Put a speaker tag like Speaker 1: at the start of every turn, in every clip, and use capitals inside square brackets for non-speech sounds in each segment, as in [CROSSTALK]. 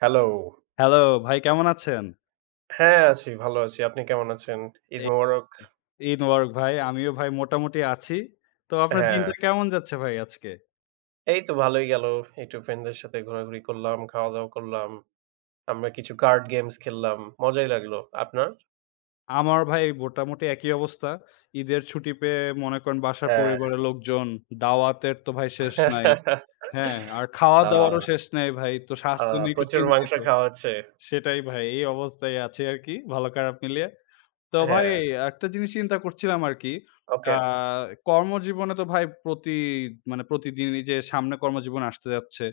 Speaker 1: Hello.
Speaker 2: Hello ভাই, কেমন আছেন?
Speaker 1: হ্যাঁ, আছি, ভালো আছি। আপনি কেমন আছেন? ঈদ
Speaker 2: এ
Speaker 1: মোবারক।
Speaker 2: ইন ওয়ার্ক ভাই। আমিও ভাই মোটামুটি আছি। তো আপনার
Speaker 1: হ্যাঁ,
Speaker 2: দিনটা কেমন যাচ্ছে ভাই আজকে?
Speaker 1: এই তো ভালোই গেল। একটু ফ্রেন্ডদের সাথে ঘোরাঘুরি করলাম, খাওয়া-দাওয়া করলাম। আমরা কিছু কার্ড গেমস খেললাম। মজাই লাগলো। আপনার?
Speaker 2: আমার ভাই মোটামুটি একই অবস্থা। ঈদের ছুটি পেয়ে মনে করেন বাসার
Speaker 1: হ্যাঁ।
Speaker 2: পরিবারের লোকজন, দাওয়াতের তো ভাই শেষ নাই।
Speaker 1: [LAUGHS]
Speaker 2: হ্যাঁ, আর
Speaker 1: আ
Speaker 2: খাওয়া-দাওয়ারও শেষ নাই ভাই। তো
Speaker 1: আ
Speaker 2: স্বাস্থ্য নিয়ে একটু
Speaker 1: প্রচুর মাংস
Speaker 2: চিন্তিত।
Speaker 1: খাওয়া হচ্ছে।
Speaker 2: সেটাই ভাই, এই অবস্থায় আছি আরকি, ভালো খারাপ মিলিয়ে। তো ভাই
Speaker 1: হ্যাঁ,
Speaker 2: একটা জিনিস চিন্তা করছিলাম আরকি। আ
Speaker 1: ওকে।
Speaker 2: কর্মজীবনে তো ভাই প্রতিদিনই যে সামনে কর্মজীবন আসতে যাচ্ছে।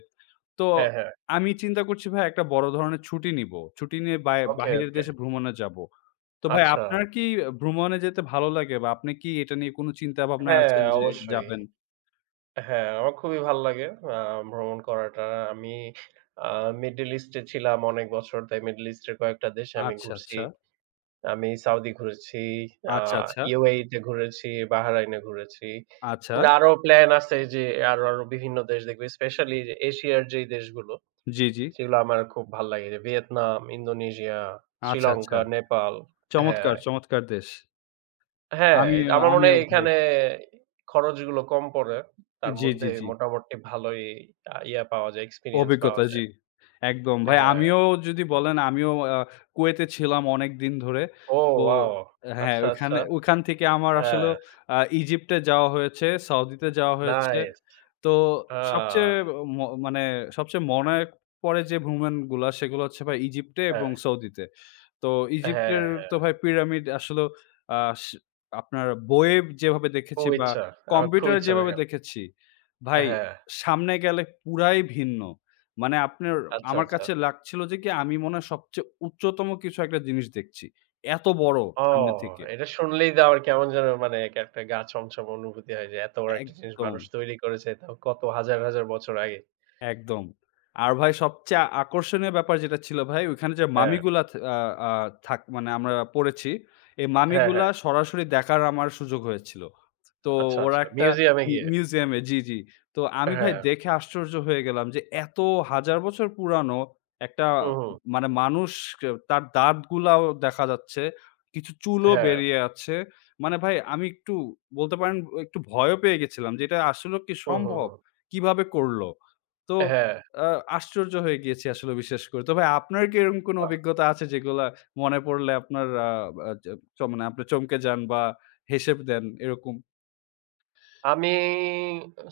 Speaker 2: তো
Speaker 1: হ্যাঁ, হ্যাঁ।
Speaker 2: আমি চিন্তা করছি ভাই একটা বড় ধরনের ছুটি নিবো। ছুটি নিয়ে
Speaker 1: ওকে,
Speaker 2: বাহিরের
Speaker 1: ওকে।
Speaker 2: দেশে ভ্রমণে যাবো। তো ভাই
Speaker 1: আচ্ছা।
Speaker 2: আপনার কি ভ্রমণে যেতে ভালো লাগে, বা আপনি কি এটা নিয়ে কোনো চিন্তা ভাবনায়
Speaker 1: হ্যাঁ,
Speaker 2: আছেন যে
Speaker 1: অবশ্যই।
Speaker 2: যাবেন?
Speaker 1: হ্যাঁ, আমার খুবই ভাল লাগে আ ভ্রমণ করাটা। আমি আ মিডল ইস্টে ছিলাম অনেক বছর। তাই মিডল ইস্টের কয়েকটা দেশে আমি
Speaker 2: আচ্ছা,
Speaker 1: ঘুরছি।
Speaker 2: আচ্ছা।
Speaker 1: আমি সাউদি ঘুরেছি, আ
Speaker 2: আচ্ছা, আচ্ছা।
Speaker 1: UAE তে ঘুরেছি, বাহরাইনে ঘুরেছি।
Speaker 2: আচ্ছা।
Speaker 1: কিন্তু আরো প্ল্যান আছে যে আরো বিভিন্ন দেশ দেখব। স্পেশালি যে এশিয়ার যেই দেশগুলো,
Speaker 2: জি, জি।
Speaker 1: সেগুলো আমার খুব ভাল লাগে। যে ভিয়েতনাম, ইন্দোনেশিয়া,
Speaker 2: আচ্ছা, আচ্ছা।
Speaker 1: শ্রীলঙ্কা, নেপাল। হ্যাঁ,
Speaker 2: চমৎকার, চমৎকার দেশ।
Speaker 1: হ্যাঁ,
Speaker 2: আমিও,
Speaker 1: আমার মনে
Speaker 2: আমিও
Speaker 1: হয়
Speaker 2: ভাই।
Speaker 1: এখানে খরচগুলো কম পড়ে। তার
Speaker 2: জি, জি,
Speaker 1: মধ্যে
Speaker 2: জি।
Speaker 1: মোটামুটি ভালোই আ ইয়া পাওয়া যায়, এক্সপেরিয়েন্স পাওয়া
Speaker 2: অভিজ্ঞতা, জি।
Speaker 1: যায়।
Speaker 2: একদম। ভাই
Speaker 1: হ্যাঁ।
Speaker 2: আমিও যদি বলেন, আমিও কুয়েতে ছিলাম অনেকদিন ধরে।
Speaker 1: ও
Speaker 2: তো
Speaker 1: ওয়াও!
Speaker 2: হ্যাঁ,
Speaker 1: আচ্ছা, আচ্ছা।
Speaker 2: ওইখান থেকে আমার
Speaker 1: হ্যাঁ,
Speaker 2: আসলেও ইজিপ্টে যাওয়া হয়েছে, সউদিতে যাওয়া হয়েছে।
Speaker 1: নাইস।
Speaker 2: তো
Speaker 1: আ
Speaker 2: সবচেয়ে ম মানে সবচেয়ে মনে পড়ে যে ভ্রমণগুলা, সেগুলো হচ্ছে ভাই ইজিপ্টে
Speaker 1: হ্যাঁ,
Speaker 2: এবং সউদিতে। তো
Speaker 1: হ্যাঁ,
Speaker 2: ইজিপ্টের
Speaker 1: হ্যাঁ।
Speaker 2: তো ভাই পিরামিড আসলে আ সে আপনার বইয়ে যেভাবে দেখেছি
Speaker 1: খুব
Speaker 2: বা
Speaker 1: ইচ্ছা। আমার খুব
Speaker 2: কম্পিউটারে
Speaker 1: ইচ্ছা
Speaker 2: যেভাবে
Speaker 1: দেখার।
Speaker 2: দেখেছি, ভাই
Speaker 1: হ্যাঁ,
Speaker 2: সামনে গেলে পুরাই ভিন্ন। মানে আপনার
Speaker 1: আচ্ছা,
Speaker 2: আমার
Speaker 1: আচ্ছা।
Speaker 2: কাছে লাগছিল যে কি, আমি মনে হয় সবচেয়ে উচ্চতম কিছু একটা জিনিস দেখছি। এত বড়
Speaker 1: ও!
Speaker 2: সামনে থেকে।
Speaker 1: এটা শুনলেই তো আমার কেমন যেন মানে এক একটা গা ছমছম অনুভূতি হয় যে এত বড় একটা জিনিস
Speaker 2: একদম।
Speaker 1: মানুষ তৈরি করেছে তাও কত হাজার, হাজার বছর আগে।
Speaker 2: একদম। আর ভাই সবচেয়ে আকর্ষণীয় ব্যাপার যেটা ছিল ভাই, ওইখানে যে
Speaker 1: হ্যাঁ,
Speaker 2: মামিগুলা থ আ আ থাক মানে আমরা পড়েছি। এই
Speaker 1: হ্যাঁ,
Speaker 2: মামিগুলা
Speaker 1: হ্যাঁ।
Speaker 2: সরাসরি দেখার আমার সুযোগ হয়েছিল। তো
Speaker 1: আচ্ছা,
Speaker 2: ওরা
Speaker 1: আচ্ছা।
Speaker 2: একটা
Speaker 1: মিউজিয়ামে গিয়ে।
Speaker 2: মিউজিয়ামে, জি, জি। তো আমি ভাই
Speaker 1: হ্যাঁ।
Speaker 2: দেখে আশ্চর্য হয়ে গেলাম যে এত হাজার বছর পুরানো একটা
Speaker 1: হু, হু।
Speaker 2: মানে মানুষ কে, তার দাঁতগুলাও দেখা যাচ্ছে। কিছু চুলও
Speaker 1: হ্যাঁ।
Speaker 2: বেরিয়ে আছে। মানে ভাই আমি একটু বলতে পারেন একটু ভয়ও পেয়ে গেছিলাম যে এটা আসলেও কি
Speaker 1: হু, হু,
Speaker 2: সম্ভব?
Speaker 1: হু।
Speaker 2: কিভাবে করল? তো
Speaker 1: হ্যাঁ।
Speaker 2: আ আশ্চর্য হয়ে গিয়েছি আসলে বিশ্বাস করে। তো ভাই আপনার কি এরকম কোনো অভিজ্ঞতা আছে, যেগুলা মনে পড়লে আপনার আ আ চ চ মানে আপনি চমকে যান বা হেসে দেন এরকম?
Speaker 1: আমি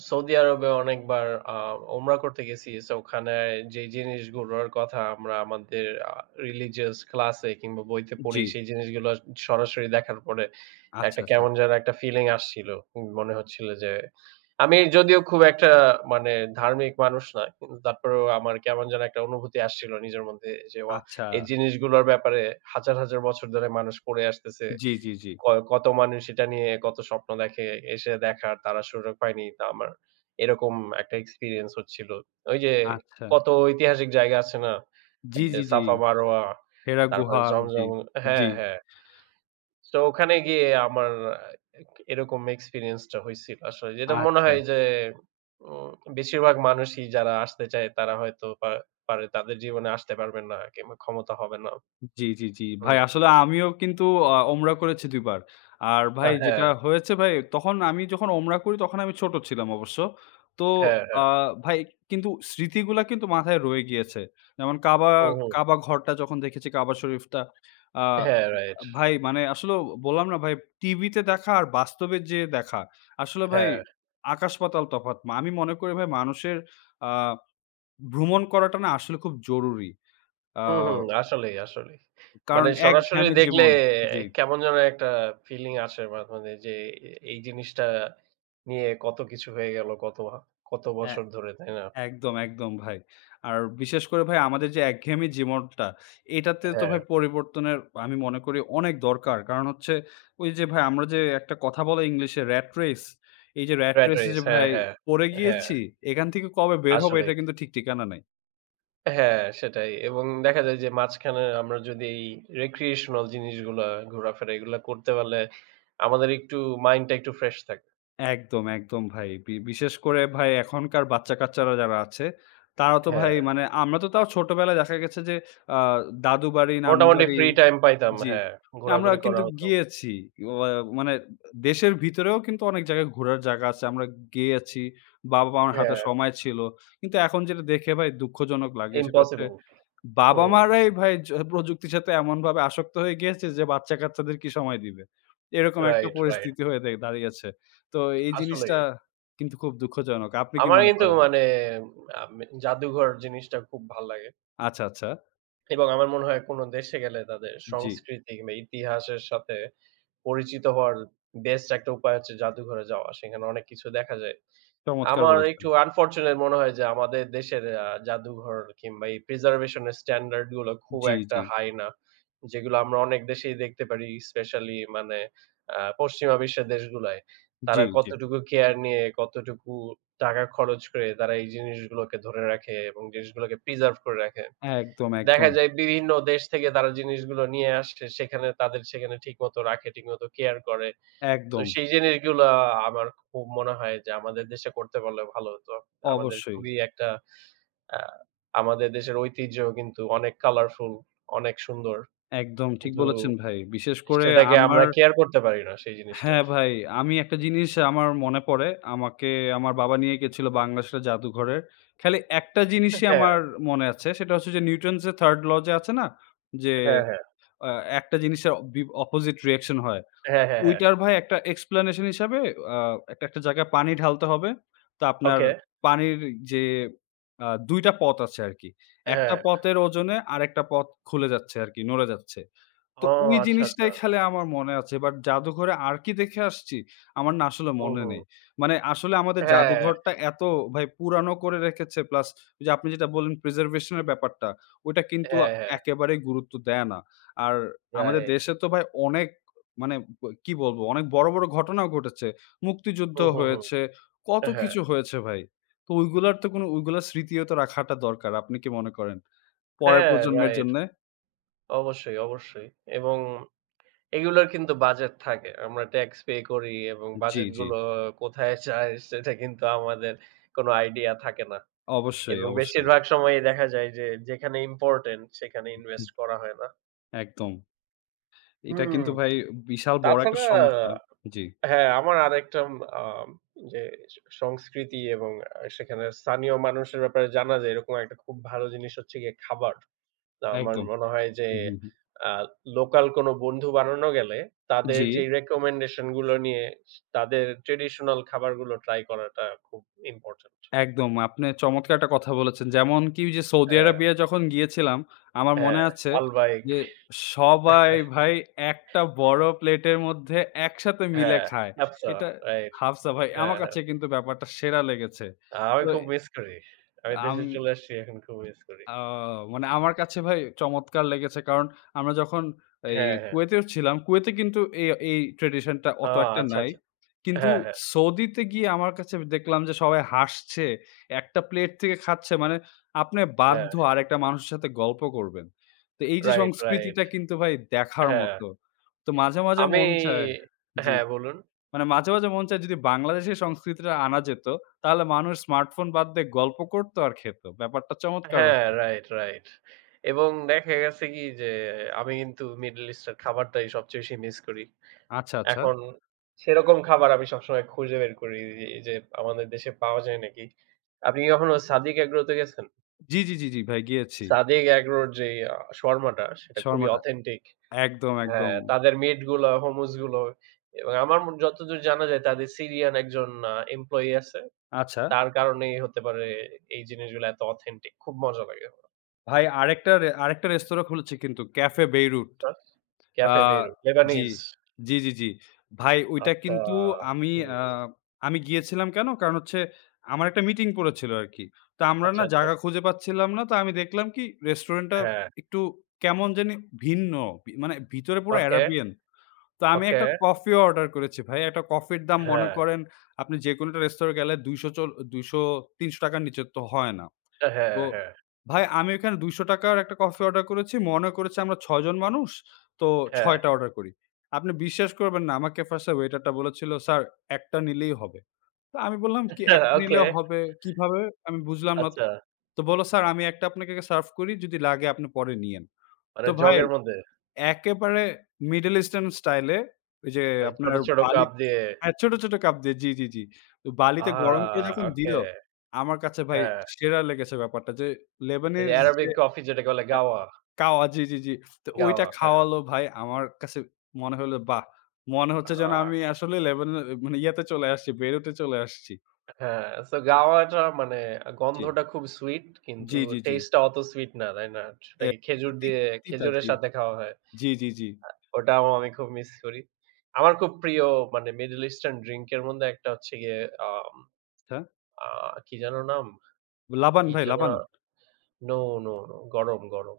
Speaker 1: সৌদি আরবে অনেকবার আ উমরা করতে গেছি। সো ওখানে যে জিনিসগুলোর কথা আমরা আমাদের আ রিলিজিয়াস ক্লাসে কিংবা বইতে
Speaker 2: জি।
Speaker 1: পড়ি, সেই জিনিসগুলো সরাসরি দেখার পরে
Speaker 2: আচ্ছা,
Speaker 1: একটা
Speaker 2: আচ্ছা।
Speaker 1: কেমন যেন একটা ফিলিং আসছিল। মনে হচ্ছিল যে আমি যদিও খুব একটা মানে ধার্মিক মানুষ না। কিন্তু তারপরেও আমার কেমন যেন একটা অনুভূতি আসছিল নিজের মধ্যে যে, "ওয়াও!
Speaker 2: আচ্ছা।
Speaker 1: এই জিনিসগুলোর ব্যাপারে হাজার, হাজার বছর ধরে মানুষ পড়ে আসতেছে।"
Speaker 2: জি, জি, জি।
Speaker 1: ক কত মানুষ এটা নিয়ে কত স্বপ্ন দেখে, এসে দেখার তারা সুযোগ পায়নি। তা আমার এরকম একটা এক্সপেরিয়েন্স হচ্ছিল। ওই যে
Speaker 2: আচ্ছা।
Speaker 1: কত ঐতিহাসিক জায়গা আছে না?
Speaker 2: জি,
Speaker 1: এই যে
Speaker 2: জি, জি।
Speaker 1: সাফা মারোয়া,
Speaker 2: 'হেরা
Speaker 1: তারপরে
Speaker 2: গুহা'। জি,
Speaker 1: জমজম
Speaker 2: জি।
Speaker 1: হ্যাঁ, হ্যাঁ। তো ওখানে গিয়ে আমার এরকম এক্সপেরিয়েন্স টা হইছিল আসলে। যেটা মনে
Speaker 2: আচ্ছা।
Speaker 1: হয় যে উম বেশিরভাগ মানুষই যারা আসতে চায় তারা হয়তো পারে তাদের জীবনে আসতে পারবেন না কিংবা ক্ষমতা হবে না।
Speaker 2: জি, জি, জি। ভাই
Speaker 1: হুম।
Speaker 2: আসলে আমিও কিন্তু ওমরা করেছি ২ বার। আর ভাই
Speaker 1: হ্যাঁ,
Speaker 2: যেটা হয়েছে ভাই, তখন আমি যখন ওমরা করি তখন আমি ছোট ছিলাম অবশ্য। তো
Speaker 1: হ্যাঁ,
Speaker 2: আ
Speaker 1: হ্যাঁ।
Speaker 2: ভাই কিন্তু স্মৃতিগুলা কিন্তু মাথায় রয়ে গিয়েছে। যেমন কাবা,
Speaker 1: হুম, হুম।
Speaker 2: কাবা ঘরটা যখন দেখেছি, কাবা শরীফটা, আ
Speaker 1: হ্যাঁ, রাইট।
Speaker 2: ভাই মানে আসলেও বললাম না ভাই, টিভিতে দেখা আর বাস্তবে যেয়ে দেখা। আসলে ভাই
Speaker 1: হ্যাঁ।
Speaker 2: আকাশ পাতাল তফাৎ। আমি মনে করি ভাই মানুষের আ ভ্রমণ করাটা না আসলে খুব জরুরি। আ
Speaker 1: হুম, হুম। আসলেই, আসলেই।
Speaker 2: কারণ
Speaker 1: মানে সরাসরি
Speaker 2: একঘেয়েমি
Speaker 1: দেখলে
Speaker 2: জীবন। জি।
Speaker 1: কেমন যেন একটা ফিলিং আসে মাঝে, মাঝে যে এই জিনিসটা নিয়ে কত কিছু হয়ে গেল, কত
Speaker 2: এ
Speaker 1: বছর ধরে, তাই না?
Speaker 2: একদম, একদম ভাই। আর বিশেষ করে ভাই আমাদের যে একঘেয়েমি জীবনটা, এটাতে তো
Speaker 1: হ্যাঁ,
Speaker 2: ভাই পরিবর্তনের আমি মনে করি অনেক দরকার। কারণ হচ্ছে, ওই যে ভাই আমরা যে একটা কথা বলে ইংলিশে rat race, এই যে rat
Speaker 1: rat
Speaker 2: race এ যে
Speaker 1: race
Speaker 2: ভাই
Speaker 1: হ্যাঁ, হ্যাঁ,
Speaker 2: পড়ে
Speaker 1: হ্যাঁ,
Speaker 2: গিয়েছি, এখান থেকে কবে বের হবো এটা
Speaker 1: আসলেই।
Speaker 2: কিন্তু ঠিক ঠিকানা নাই।
Speaker 1: হ্যাঁ, সেটাই এবং দেখা যায় যে মাঝখানে আমরা যদি এই recreational জিনিসগুলা ঘোরাফেরা এগুলা করতে পারলে আমাদের একটু মাইন্ডটা একটু ফ্রেশ থাকে।
Speaker 2: একদম, একদম ভাই। বিশেষ করে ভাই এখনকার বাচ্চা-কাচ্চারা যারা আছে, তারা তো ভাই
Speaker 1: হ্যাঁ,
Speaker 2: মানে, আমরা তো তাও ছোটবেলায় দেখা গেছে যে আ দাদু বাড়ি, নানু
Speaker 1: মোটামুটি
Speaker 2: বাড়ি,
Speaker 1: ফ্রি টাইম পাইতাম।
Speaker 2: জি।
Speaker 1: হ্যাঁ,
Speaker 2: আমরা
Speaker 1: ঘোরাঘুরি করা
Speaker 2: কিন্তু
Speaker 1: হতো।
Speaker 2: গিয়েছি। ওয়া মানে দেশের ভিতরেও কিন্তু অনেক জায়গায় ঘোরার জায়গা আছে। আমরা গিয়েছি। বাবা-মার হাতে
Speaker 1: হ্যাঁ,
Speaker 2: সময় ছিল। কিন্তু এখন যেটা দেখে ভাই দুঃখজনক লাগে সেটা হচ্ছে,
Speaker 1: impossible হুম।
Speaker 2: বাবা-মারাই ভাই প্রযুক্তির সাথে এমনভাবে আসক্ত হয়ে গিয়েছে, যে বাচ্চা-কাচ্চাদের কি সময় দিবে? এরকম একটা
Speaker 1: রাইট, রাইট।
Speaker 2: পরিস্থিতি হয়ে দাঁড়িয়েছে। তো এই জিনিসটা
Speaker 1: আসলেই।
Speaker 2: কিন্তু খুব দুঃখজনক। আপনি কি
Speaker 1: আমার
Speaker 2: মনে
Speaker 1: কিন্তু
Speaker 2: করেন?
Speaker 1: মানে আম জাদুঘর জিনিসটা খুব ভাল লাগে।
Speaker 2: আচ্ছা, আচ্ছা।
Speaker 1: এবং আমার মনে হয় কোন দেশে গেলে তাদের
Speaker 2: জি।
Speaker 1: সংস্কৃতি কিংবা ইতিহাসের সাথে পরিচিত হওয়ার বেস্ট একটা উপায় হচ্ছে জাদুঘরে যাওয়া। সেখানে অনেক কিছু দেখা যায়।
Speaker 2: চমৎকার
Speaker 1: আমার
Speaker 2: বলেছেন।
Speaker 1: একটু আনফরচুনেট মনে হয় যে আমাদের দেশের জাদুঘর কিংবা এই প্রিজার্ভেশন এর স্ট্যান্ডার্ড গুলো খুব
Speaker 2: জি,
Speaker 1: একটা
Speaker 2: জি।
Speaker 1: হাই না। যেগুলো আমরা অনেক দেশেই দেখতে পারি স্পেশালি মানে পশ্চিমা বিশ্বের দেশগুলায়। তারা
Speaker 2: জি, জি।
Speaker 1: কতটুকু কেয়ার নিয়ে কতটুকু টাকা খরচ করে তারা এই জিনিসগুলোকে ধরে রাখে এবং জিনিসগুলোকে প্রিজার্ভ করে রাখে।
Speaker 2: একদম,
Speaker 1: দেখা
Speaker 2: একদম,
Speaker 1: যায় বিভিন্ন দেশ থেকে তারা জিনিসগুলো নিয়ে আসে। সেখানে তাদের সেখানে ঠিকমতো রাখে, ঠিকমতো কেয়ার করে। তো
Speaker 2: একদম।
Speaker 1: সেই জিনিসগুলা আমার খুব মনে হয় যে আমাদের দেশে করতে পারলে ভালো হতো। আমাদের
Speaker 2: অবশ্যই।
Speaker 1: খুবই একটা আ আমাদের দেশের ঐতিহ্য কিন্তু অনেক কালারফুল, অনেক সুন্দর।
Speaker 2: একদম ঠিক
Speaker 1: কিন্তু
Speaker 2: বলেছেন ভাই। বিশেষ করে
Speaker 1: সেটাকে আমরা
Speaker 2: আমার
Speaker 1: কেয়ার করতে পারি না সেই জিনিসটার।
Speaker 2: হ্যাঁ ভাই, আমি একটা জিনিস আমার মনে পড়ে। আমাকে আমার বাবা নিয়ে গেছিল বাংলাদেশের জাদুঘরে। খালি একটা জিনিসই
Speaker 1: হ্যাঁ,
Speaker 2: আমার মনে আছে। সেটা হচ্ছে যে নিউটনস এর 3rd ল, যে আছে না? যে
Speaker 1: হ্যাঁ, হ্যাঁ।
Speaker 2: আ একটা জিনিসের অপোজিট রিঅ্যাকশন হয়।
Speaker 1: হ্যাঁ, হ্যাঁ, হ্যাঁ।
Speaker 2: ওইটার ভাই একটা এক্সপ্লেনেশন হিসাবে আ একটা জায়গায় পানি ঢালতে হবে। তো আপনার
Speaker 1: ওকে।
Speaker 2: পানির যে ২ টা পথ আছে আরকি। একটা
Speaker 1: হ্যাঁ।
Speaker 2: পথের ওজনে আরেকটা পথ খুলে যাচ্ছে আরকি, নড়ে যাচ্ছে। তো
Speaker 1: ও
Speaker 2: ওই
Speaker 1: আচ্ছা, আচ্ছা।
Speaker 2: জিনিসটাই খেলে আমার মনে আছে। বাট জাদুঘরে আর কি দেখে আসছি, আমার না আসলে
Speaker 1: হুম,
Speaker 2: মনে
Speaker 1: হুম।
Speaker 2: নেই। মানে আসলে আমাদের
Speaker 1: হ্যাঁ,
Speaker 2: জাদুঘরটা এত ভাই পুরানো করে রেখেছে, প্লাস ওই যে আপনি যেটা বললেন প্রিজার্ভেশন এর ব্যাপারটা, ওইটা কিন্তু
Speaker 1: হ্যাঁ, হ্যাঁ।
Speaker 2: একেবারেই গুরুত্ব দেয় না। আর আমাদের
Speaker 1: রাইট।
Speaker 2: দেশে তো ভাই অনেক মানে কি বলবো, অনেক বড়, বড় ঘটনাও ঘটেছে। মুক্তিযুদ্ধ
Speaker 1: হুম, হুম, হুম।
Speaker 2: হয়েছে, কত
Speaker 1: হ্যাঁ।
Speaker 2: কিছু হয়েছে ভাই। তো ওইগুলার তো কোনো ওইগুলার স্মৃতিও তো রাখাটা দরকার। আপনি কি মনে করেন? পরের
Speaker 1: হ্যাঁ,
Speaker 2: প্রজন্মের
Speaker 1: রাইট।
Speaker 2: জন্যে
Speaker 1: অবশ্যই, অবশ্যই। এবং এগুলোর কিন্তু বাজেট থাকে। আমরা ট্যাক্স পে করি এবং
Speaker 2: জি, জি।
Speaker 1: বাজেটগুলো কোথায় যায় সেটা কিন্তু আমাদের কোনো আইডিয়া থাকে না।
Speaker 2: অবশ্যই,
Speaker 1: এবং
Speaker 2: অবশ্যই।
Speaker 1: বেশিরভাগ সময়ই দেখা যায় যে যেখানে ইম্পোর্টেন্ট সেখানে
Speaker 2: হুম,
Speaker 1: ইনভেস্ট করা হয় না।
Speaker 2: একদম। এটা
Speaker 1: হুম,
Speaker 2: কিন্তু ভাই বিশাল বড় একটা
Speaker 1: তাছাড়া
Speaker 2: সমস্যা। জি,
Speaker 1: হ্যাঁ, আমার আরেকটা আম যে সংস্কৃতি এবং সেখানে স্থানীয় মানুষের ব্যাপারে জানা যায় এরকম একটা খুব ভালো জিনিস হচ্ছে গিয়ে খাবার। না, আমার
Speaker 2: একদম।
Speaker 1: মনে হয় যে
Speaker 2: হুম, হুম, হুম।
Speaker 1: আ লোকাল কোনো বন্ধু বানানো গেলে তাদের
Speaker 2: জি,
Speaker 1: যে রিকমেন্ডেশন গুলো নিয়ে তাদের ট্র্যাডিশনাল খাবারগুলো ট্রাই করাটা খুব ইম্পোর্টেন্ট।
Speaker 2: একদম। আপনি চমৎকার একটা কথা বলেছেন। যেমন কি ওই যে সৌদি
Speaker 1: হ্যাঁ,
Speaker 2: আরবিয়া যখন গিয়েছিলাম, আমার মনে
Speaker 1: হ্যাঁ,
Speaker 2: আছে
Speaker 1: আলবাইক
Speaker 2: যে সবাই ভাই একটা বড় প্লেটের মধ্যে একসাথে মিলে
Speaker 1: হ্যাঁ,
Speaker 2: খায়।
Speaker 1: ক্যাপসা
Speaker 2: এটা
Speaker 1: রাইট
Speaker 2: হাফসা ভাই, আমার
Speaker 1: হ্যাঁ, হ্যাঁ।
Speaker 2: কাছে কিন্তু ব্যাপারটা সেরা লেগেছে।
Speaker 1: আমি
Speaker 2: তো
Speaker 1: খুব মিস করি। আমি
Speaker 2: আম
Speaker 1: দেশে চলে আসছি এখন খুব মিস করি।
Speaker 2: আ মানে আমার কাছে ভাই চমৎকার লেগেছে। কারণ আমরা যখন এই
Speaker 1: হ্যাঁ, হ্যাঁ।
Speaker 2: কুয়েতেও ছিলাম, কুয়েতে কিন্তু এই এই ট্র্যাডিশন টা
Speaker 1: আ
Speaker 2: অত একটা
Speaker 1: আচ্ছা,
Speaker 2: নাই।
Speaker 1: আচ্ছা।
Speaker 2: কিন্তু
Speaker 1: হ্যাঁ, হ্যাঁ,
Speaker 2: সৌদিতে গিয়ে আমার কাছে দেখলাম যে সবাই হাসছে। একটা প্লেট থেকে খাচ্ছে, মানে আপনি
Speaker 1: হ্যাঁ।
Speaker 2: বাধ্য আরেকটা মানুষের সাথে গল্প করবেন। তো এই যে
Speaker 1: রাইট, রাইট।
Speaker 2: সংস্কৃতিটা, কিন্তু ভাই দেখার
Speaker 1: হ্যাঁ,
Speaker 2: মতো। তো মাঝে, মাঝে
Speaker 1: আমি
Speaker 2: মন চায়, জি।
Speaker 1: হ্যাঁ, বলুন।
Speaker 2: মানে মাঝে, মাঝে মন চায় যদি বাংলাদেশের সংস্কৃতিটা আনা যেত, তাহলে মানুষ স্মার্টফোন বাদ দিয়ে গল্প করত আর খেত। ব্যাপারটা চমৎকার
Speaker 1: হ্যাঁ,
Speaker 2: হত।
Speaker 1: Right, right. এবং দেখা গেছে কি যে আমি কিন্তু মিডল ইস্টের খাবারটাই সবচেয়ে বেশি মিস করি।
Speaker 2: আচ্ছা, আচ্ছা।
Speaker 1: এখন সেরকম খাবার আমি সবসময় খুঁজে বের করি এই যে আমাদের দেশে পাওয়া যায় নাকি। আপনি কি কখনো সাদিক এগ্রো তে গেছেন?
Speaker 2: জি, জি, জি, জি ভাই গিয়েছি।
Speaker 1: সাদিক এগ্রোর যে শর্মাটা সেটা খুবই
Speaker 2: শর্মাটা
Speaker 1: অথেন্টিক।
Speaker 2: একদম, একদম।
Speaker 1: হ্যাঁ, তাদের মিট গুলো, হুমুস গুলো এবং আমার যতদূর জানা যায় তাদের সিরিয়ান একজন এমপ্লয়ি আছে।
Speaker 2: আচ্ছা।
Speaker 1: তার কারণেই হতে পারে এই জিনিসগুলো এত অথেন্টিক। খুব মজা লাগে আমার।
Speaker 2: ভাই আরেকটা রেস্তোরাঁ খুলেছে কিন্তু ক্যাফে বেইরুট। আ
Speaker 1: ক্যাফে বেইরু,
Speaker 2: জি,
Speaker 1: লেবানিজ
Speaker 2: জি, জি, জি। ভাই ওইটা
Speaker 1: আচ্ছা,
Speaker 2: কিন্তু আমি
Speaker 1: হুম,
Speaker 2: আ
Speaker 1: হুম।
Speaker 2: আমি গিয়েছিলাম কেন? কারণ হচ্ছে আমার একটা মিটিং পড়েছিল আরকি। তো আমরা
Speaker 1: আচ্ছা,
Speaker 2: না
Speaker 1: আচ্ছা।
Speaker 2: জায়গা খুঁজে পাচ্ছিলাম না। তো আমি দেখলাম কি রেস্টুরেন্টটা
Speaker 1: হ্যাঁ,
Speaker 2: একটু কেমন জানি ভিন্ন। মানে ভিতরে পুরো
Speaker 1: ওকে,
Speaker 2: আরাবিয়ান। তো আমি
Speaker 1: ওকে,
Speaker 2: একটা কফিও অর্ডার করেছি ভাই। একটা কফির দাম মনে
Speaker 1: হ্যাঁ,
Speaker 2: করেন আপনি যেকোনো একটা রেস্তোরাঁ গেলে ২০০, ৳৩০০ র নিচে তো হয় না।
Speaker 1: হ্যাঁ,
Speaker 2: তো
Speaker 1: হ্যাঁ, হ্যাঁ,
Speaker 2: ভাই আমি ওখানে ৳২০০ র একটা কফি অর্ডার করেছি। মনে করেছি আমরা ৬ জন মানুষ, তো
Speaker 1: হ্যাঁ,
Speaker 2: ৬ টা অর্ডার করি। আপনি বিশ্বাস করবেন না, আমাকে ফার্স্ট এ ওয়েটারটা বলেছিল, "স্যার ১ টা নিলেই হবে।" তো আমি বললাম কি, "১
Speaker 1: হ্যাঁ,
Speaker 2: টা
Speaker 1: ওকে,
Speaker 2: নিলেও হবে কিভাবে? আমি বুঝলাম না।"
Speaker 1: আচ্ছা।
Speaker 2: তো বলল, "স্যার আমি ১ টা আপনাকে সার্ভ করি। যদি লাগে আপনি পরে নিয়েন।"
Speaker 1: মানে
Speaker 2: তো ভাই
Speaker 1: জগের মধ্যে
Speaker 2: একেবারে মিডল ইস্টার্ন স্টাইলে, ওই যে
Speaker 1: ওই ছোট,
Speaker 2: আপনার
Speaker 1: ছোট কাপ
Speaker 2: বালিতে,
Speaker 1: দিয়ে
Speaker 2: হ্যাঁ, ছোট, ছোট কাপ দিয়ে, জি, জি, জি। তো বালিতে
Speaker 1: আহা!
Speaker 2: গরম করে যখন
Speaker 1: ওকে,
Speaker 2: দিল, আমার কাছে ভাই
Speaker 1: হ্যাঁ।
Speaker 2: সেরা লেগেছে ব্যাপারটা যে
Speaker 1: এই
Speaker 2: লেবানিজ যে
Speaker 1: অ্যারাবিক কফি যেটাকে বলে
Speaker 2: হ্যাঁ,
Speaker 1: গাওয়া,
Speaker 2: কাওয়া, জি, জি, জি। তো ওইটা
Speaker 1: গাওয়া, হ্যাঁ।
Speaker 2: খাওয়ালো ভাই, আমার কাছে মনে হলো, বাহ! মনে হচ্ছে যেন
Speaker 1: আহা!
Speaker 2: আমি আসলে লেবানন মানে ইয়াতে চলে আসছি, বেইরুতে চলে আসছি।
Speaker 1: হ্যাঁ, সো গাওয়াটা মানে
Speaker 2: জি,
Speaker 1: গন্ধটা খুব সুইট কিন্তু
Speaker 2: জি, জি, জি।
Speaker 1: টেস্টটা অত সুইট না, তাই না?
Speaker 2: এ
Speaker 1: সেটাকে খেজুর
Speaker 2: তি
Speaker 1: দিয়ে
Speaker 2: তিতা,
Speaker 1: খেজুরের
Speaker 2: জি।
Speaker 1: সাথে খাওয়া হয়।
Speaker 2: জি, জি, জি।
Speaker 1: ওটাও আমি খুব মিস করি। আমার খুব প্রিয় মানে মিডল ইস্টার্ন ড্রিংক এর মধ্যে একটা হচ্ছে গিয়ে আম
Speaker 2: হ্যাঁ,
Speaker 1: আ কি যেন নাম?
Speaker 2: লাবান
Speaker 1: কি
Speaker 2: ভাই,
Speaker 1: যেন
Speaker 2: লাবান।
Speaker 1: না নো, নো, নো গরম, গরম।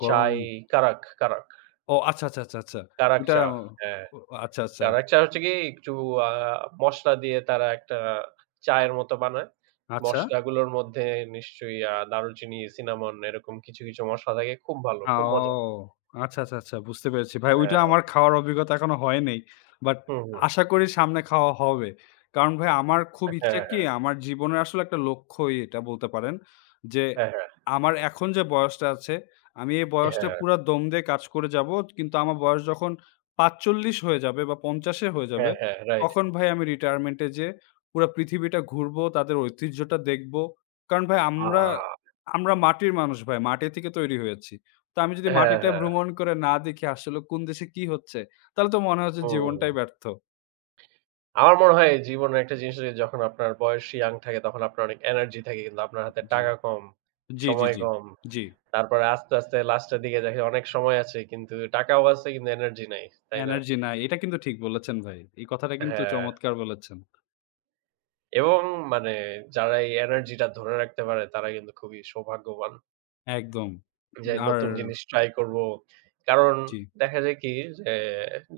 Speaker 2: গরম,
Speaker 1: চাই কারাক, কারাক,
Speaker 2: ও আচ্ছা, আচ্ছা, আচ্ছা, আচ্ছা।
Speaker 1: কারাক
Speaker 2: এটা
Speaker 1: চা।
Speaker 2: ও
Speaker 1: হ্যাঁ,
Speaker 2: আচ্ছা, আচ্ছা,
Speaker 1: কারাক চা হচ্ছে কি একটু আ মসলা দিয়ে তারা একটা চায়ের মতো বানায়।
Speaker 2: আচ্ছা।
Speaker 1: মসলাগুলোর মধ্যে নিশ্চয়ই দারুচিনি, সিনামন এরকম কিছু, কিছু মসলা থাকে। খুব ভালো,
Speaker 2: আ
Speaker 1: খুব মজা।
Speaker 2: ও আচ্ছা, আচ্ছা, আচ্ছা, বুঝতে পেরেছি। ভাই ওইটা
Speaker 1: হ্যাঁ,
Speaker 2: আমার খাওয়ার অভিজ্ঞতা এখনো হয় নাই। বাট
Speaker 1: হুম, হুম।
Speaker 2: আশা করি সামনে খাওয়া হবে। কারণ ভাই আমার খুব ইচ্ছা
Speaker 1: হ্যাঁ,
Speaker 2: কি, আমার জীবনের আসলে একটা লক্ষ্যই এটা বলতে পারেন। যে
Speaker 1: হ্যাঁ, হ্যাঁ,
Speaker 2: আমার এখন যে বয়সটা আছে, আমি এই বয়সটা
Speaker 1: হ্যাঁ,
Speaker 2: পুরা দম দিয়ে কাজ করে যাবো। কিন্তু আমার বয়স যখন ৪৫ হয়ে যাবে বা ৫০ এ হয়ে যাবে,
Speaker 1: হ্যাঁ, হ্যাঁ, রাইট।
Speaker 2: তখন ভাই আমি রিটায়ারমেন্ট এ যেয়ে পুরা পৃথিবীটা ঘুরবো, তাদের ঐতিহ্যটা দেখবো। কারণ ভাই
Speaker 1: আ
Speaker 2: আমরা, আমরা মাটির মানুষ ভাই। মাটি থেকে তৈরি হয়েছি। তো আমি যদি
Speaker 1: হ্যাঁ,
Speaker 2: মাটিটা
Speaker 1: হ্যাঁ।
Speaker 2: ভ্রমণ করে না দেখি আসলে কোন দেশে কি হচ্ছে, তাহলে তো মনে হচ্ছে
Speaker 1: হুম,
Speaker 2: জীবনটাই
Speaker 1: হুম।
Speaker 2: ব্যর্থ।
Speaker 1: আমার মনে হয় এই জীবনের একটা জিনিস যে যখন আপনার বয়স ইয়াং থাকে তখন আপনার অনেক এনার্জি থাকে কিন্তু আপনার হাতে
Speaker 2: জি,
Speaker 1: টাকা কম,
Speaker 2: জি, জি,
Speaker 1: সময়
Speaker 2: জি,
Speaker 1: কম।
Speaker 2: জি।
Speaker 1: তারপরে আস্তে, আস্তে লাস্টের দিকে দেখেন অনেক সময় আছে কিন্তু টাকাও আছে কিন্তু এনার্জি নাই। তাই না?
Speaker 2: এনার্জি নাই। এটা কিন্তু ঠিক বলেছেন ভাই। এই কথাটা কিন্তু
Speaker 1: হ্যাঁ,
Speaker 2: চমৎকার বলেছেন।
Speaker 1: এবং মানে যারা এই এনার্জিটা ধরে রাখতে পারে তারা কিন্তু খুবই সৌভাগ্যবান।
Speaker 2: একদম।
Speaker 1: যে
Speaker 2: আর
Speaker 1: নতুন জিনিস ট্রাই করব। কারণ
Speaker 2: জি,
Speaker 1: দেখা যায় কি যে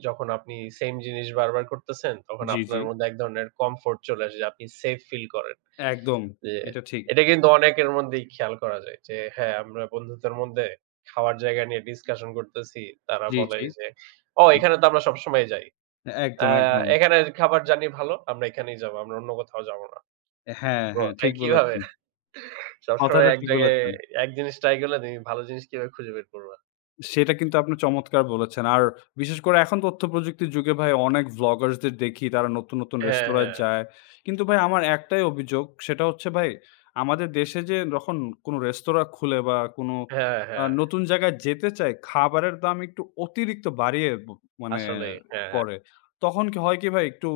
Speaker 1: যখন আপনি সেইম জিনিস বারবার করতেছেন তখন
Speaker 2: জি, জি।
Speaker 1: আপনার মধ্যে এক ধরনের কমফোর্ট চলে আসে যে আপনি সেফ ফিল করেন।
Speaker 2: একদম।
Speaker 1: জি,
Speaker 2: এটা ঠিক।
Speaker 1: এটা কিন্তু অনেকের মধ্যেই খেয়াল করা যায় যে হ্যাঁ, আমরা বন্ধুত্বের মধ্যে খাওয়ার জায়গা নিয়ে ডিসকাশন করতেছি। তারা
Speaker 2: জি,
Speaker 1: বলে
Speaker 2: জি,
Speaker 1: যে, "ও
Speaker 2: জি।
Speaker 1: এখানে তো আমরা সবসময় যাই। আ
Speaker 2: একদম, একদম।
Speaker 1: এখানে খাবার জানি ভালো, আমরা এখানেই যাবো। আমরা অন্য কোথাও যাবো না।"
Speaker 2: হ্যাঁ,
Speaker 1: ব্রো
Speaker 2: হ্যাঁ,
Speaker 1: তাই
Speaker 2: ঠিক
Speaker 1: কিভাবে?
Speaker 2: বলেছেন।
Speaker 1: সবসময়
Speaker 2: কথাটা
Speaker 1: এক
Speaker 2: ঠিক
Speaker 1: জায়গায়
Speaker 2: বলেছেন।
Speaker 1: এক জিনিস ট্রাই করলে তুমি ভালো জিনিস কিভাবে খুঁজে বের করবা?
Speaker 2: সেটা কিন্তু আপনি চমৎকার বলেছেন। আর বিশেষ করে এখন তথ্যপ্রযুক্তির যুগে ভাই অনেক vloggers দের দেখি তারা নতুন, নতুন
Speaker 1: হ্যাঁ,
Speaker 2: রেস্তোরাঁয়
Speaker 1: হ্যাঁ।
Speaker 2: যায়। কিন্তু ভাই আমার একটাই অভিযোগ, সেটা হচ্ছে ভাই আমাদের দেশে যে যখন কোনো রেস্তোরাঁ খুলে বা কোনো
Speaker 1: হ্যাঁ, হ্যাঁ।
Speaker 2: নতুন জায়গায় যেতে চায়, খাবারের দাম একটু অতিরিক্ত বাড়িয়ে ব মানে
Speaker 1: আসলেই। হ্যাঁ, হ্যাঁ।
Speaker 2: করে। তখন কি হয় কি ভাই, একটু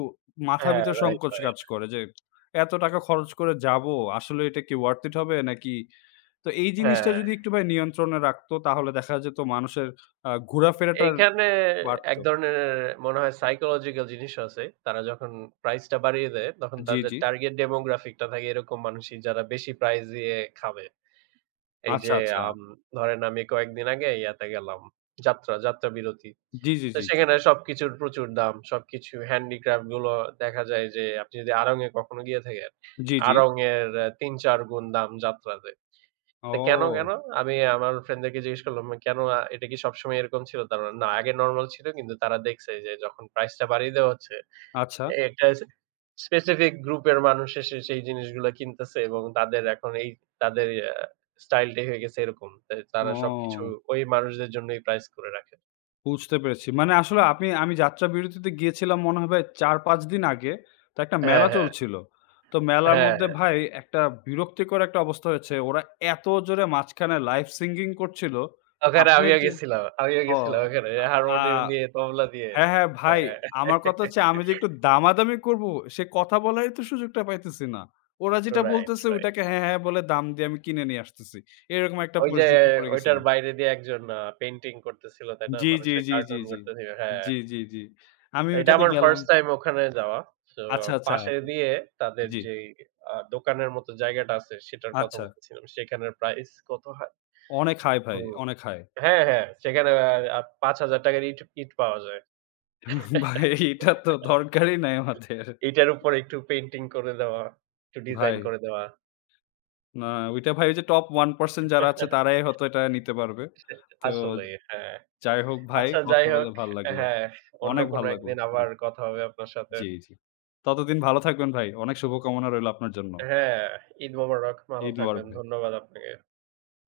Speaker 2: মাথা
Speaker 1: হ্যাঁ,
Speaker 2: ভিতর
Speaker 1: রাইট,
Speaker 2: সংকোচ কাজ
Speaker 1: রাইট।
Speaker 2: করে যে এত টাকা খরচ করে যাবো, আসলে এটা কি worth it হবে নাকি। তো এই জিনিসটা
Speaker 1: হ্যাঁ।
Speaker 2: যদি একটু ভাই নিয়ন্ত্রণে রাখতো, তাহলে দেখা যেত মানুষের ঘোরাফেরাটার
Speaker 1: এইখানে এক
Speaker 2: বাড়তো।
Speaker 1: ধরনের মনে হয় সাইকোলজিক্যাল জিনিস আছে। তারা যখন প্রাইসটা বাড়িয়ে দেয়, তখন
Speaker 2: জি,
Speaker 1: তাদের
Speaker 2: জি।
Speaker 1: টার্গেট ডেমোগ্রাফিক টা থাকে এরকম মানুষই যারা বেশি প্রাইস দিয়ে খাবে। এই
Speaker 2: আচ্ছা,
Speaker 1: যে
Speaker 2: আচ্ছা।
Speaker 1: আম ধরেন আমি কয়েকদিন আগে ইয়াতে গেলাম, যাত্রা, যাত্রা বিরতি।
Speaker 2: জি, জি,
Speaker 1: তো
Speaker 2: জি, জি।
Speaker 1: সেখানে সবকিছুর প্রচুর দাম। সবকিছু হ্যান্ডিক্রাফট গুলো দেখা যায় যে আপনি যদি আড়ং এ কখনো গিয়ে থাকেন,
Speaker 2: জি, জি।
Speaker 1: আড়ং এর ৩-৪ গুণ দাম যাত্রাতে। তো কেন, কেন?
Speaker 2: ও
Speaker 1: আমি আমার ফ্রেন্ডদেরকে জিজ্ঞেস করলাম, "কেন এটা কি সবসময় এরকম ছিল?" তারা বলল, "না, আগে নরমাল ছিল কিন্তু তারা দেখছে যে যখন প্রাইসটা বাড়িয়ে দেওয়া হচ্ছে,
Speaker 2: আচ্ছা।
Speaker 1: একটা স্পেসিফিক গ্রুপের মানুষ এসে সেই জিনিসগুলা কিনতেছে এবং তাদের এখন এই তাদের আ স্টাইলটাই হয়ে গেছে এরকম। তাই তারা সবকিছু
Speaker 2: ও
Speaker 1: ওই মানুষদের জন্যই প্রাইস করে রাখে।"
Speaker 2: বুঝতে পেরেছি। মানে আসলে আপনি আমি যাত্রা বিরতিতে গিয়েছিলাম মনে হয় ভাই ৪-৫ দিন আগে। তো একটা
Speaker 1: হ্যাঁ,
Speaker 2: মেলা
Speaker 1: হ্যাঁ।
Speaker 2: চলছিল। তো মেলার
Speaker 1: হ্যাঁ,
Speaker 2: মধ্যে
Speaker 1: হ্যাঁ।
Speaker 2: ভাই একটা বিরক্তিকর একটা অবস্থা হয়েছে। ওরা এত জোরে মাঝখানে লাইভ সিঙ্গিং করছিল।
Speaker 1: ওখানে
Speaker 2: আপনার
Speaker 1: আমিও
Speaker 2: যে
Speaker 1: গেছিলাম। আমিও
Speaker 2: ও
Speaker 1: গেছিলাম ওখানে
Speaker 2: আ আ
Speaker 1: হারমোনিয়াম নিয়ে, তবলা দিয়ে।
Speaker 2: হ্যাঁ, হ্যাঁ, ভাই
Speaker 1: হ্যাঁ।
Speaker 2: আমার কথা হচ্ছে, আমি যে একটু দামাদামি করব সে কথা বলারই তো সুযোগটা পাইতেছি না। ওরা যেটা
Speaker 1: রাইট,
Speaker 2: বলতেছে
Speaker 1: রাইট।
Speaker 2: ওইটাকে
Speaker 1: [LAUGHS]
Speaker 2: হ্যাঁ, হ্যাঁ, বলে দাম দিয়ে আমি কিনে নিয়ে আসতেছি। এরকম একটা
Speaker 1: ওই যে
Speaker 2: পরিস্থিতি পড়ে
Speaker 1: ওইটার
Speaker 2: গেছিলাম।
Speaker 1: বাইরে দিয়ে একজন পেইন্টিং করতেছিল, তাই না?
Speaker 2: জি, জি,
Speaker 1: মানুষের
Speaker 2: জি, জি,
Speaker 1: কার্টুন
Speaker 2: জি।
Speaker 1: করতেছিল। হ্যাঁ,
Speaker 2: জি, জি, জি। আমি
Speaker 1: এটা
Speaker 2: ওইটাতে
Speaker 1: আমার
Speaker 2: গেলাম।
Speaker 1: ফার্স্ট টাইম ওখানে যাওয়া। তো
Speaker 2: আচ্ছা, আচ্ছা।
Speaker 1: পাশে দিয়ে তাদের
Speaker 2: জি।
Speaker 1: যেই দোকানের মতো জায়গাটা আছে সেটার কথা
Speaker 2: আচ্ছা।
Speaker 1: বলতেছিলাম। সেখানের প্রাইস কত হয়?
Speaker 2: অনেক হাই ভাই,
Speaker 1: হুম।
Speaker 2: অনেক হাই।
Speaker 1: হ্যাঁ, হ্যাঁ। সেখানে ৳৫,০০০ র ইট ইট পাওয়া যায়।
Speaker 2: [LAUGHS] ভাই এটা তো দরকারই নাই আমাদের।
Speaker 1: ইটের উপর একটু পেইন্টিং করে দেওয়া, একটু
Speaker 2: ভাই,
Speaker 1: ডিজাইন করে দেওয়া।
Speaker 2: না, ওইটা ভাই ওই যে টপ 1% যারা আছে
Speaker 1: [LAUGHS]
Speaker 2: তারাই হয়তো এটা নিতে পারবে। তো
Speaker 1: আসলেই হ্যাঁ।
Speaker 2: যাই হোক ভাই,
Speaker 1: আচ্ছা যাই
Speaker 2: কথা বলে
Speaker 1: হোক
Speaker 2: ভাল লাগলো।
Speaker 1: হ্যাঁ, অন্য
Speaker 2: অনেক
Speaker 1: কোনো
Speaker 2: ভালো লাগলো।
Speaker 1: একদিন
Speaker 2: জি,
Speaker 1: আবার কথা হবে আপনার সাথে।
Speaker 2: জি, জি। ততদিন ভালো থাকবেন ভাই। অনেক শুভকামনা রইলো আপনার জন্য।
Speaker 1: হ্যাঁ, ঈদ মোবারক। ভালো
Speaker 2: ঈদ মোবারক
Speaker 1: থাকবেন।
Speaker 2: ভাই।
Speaker 1: ধন্যবাদ আপনাকে।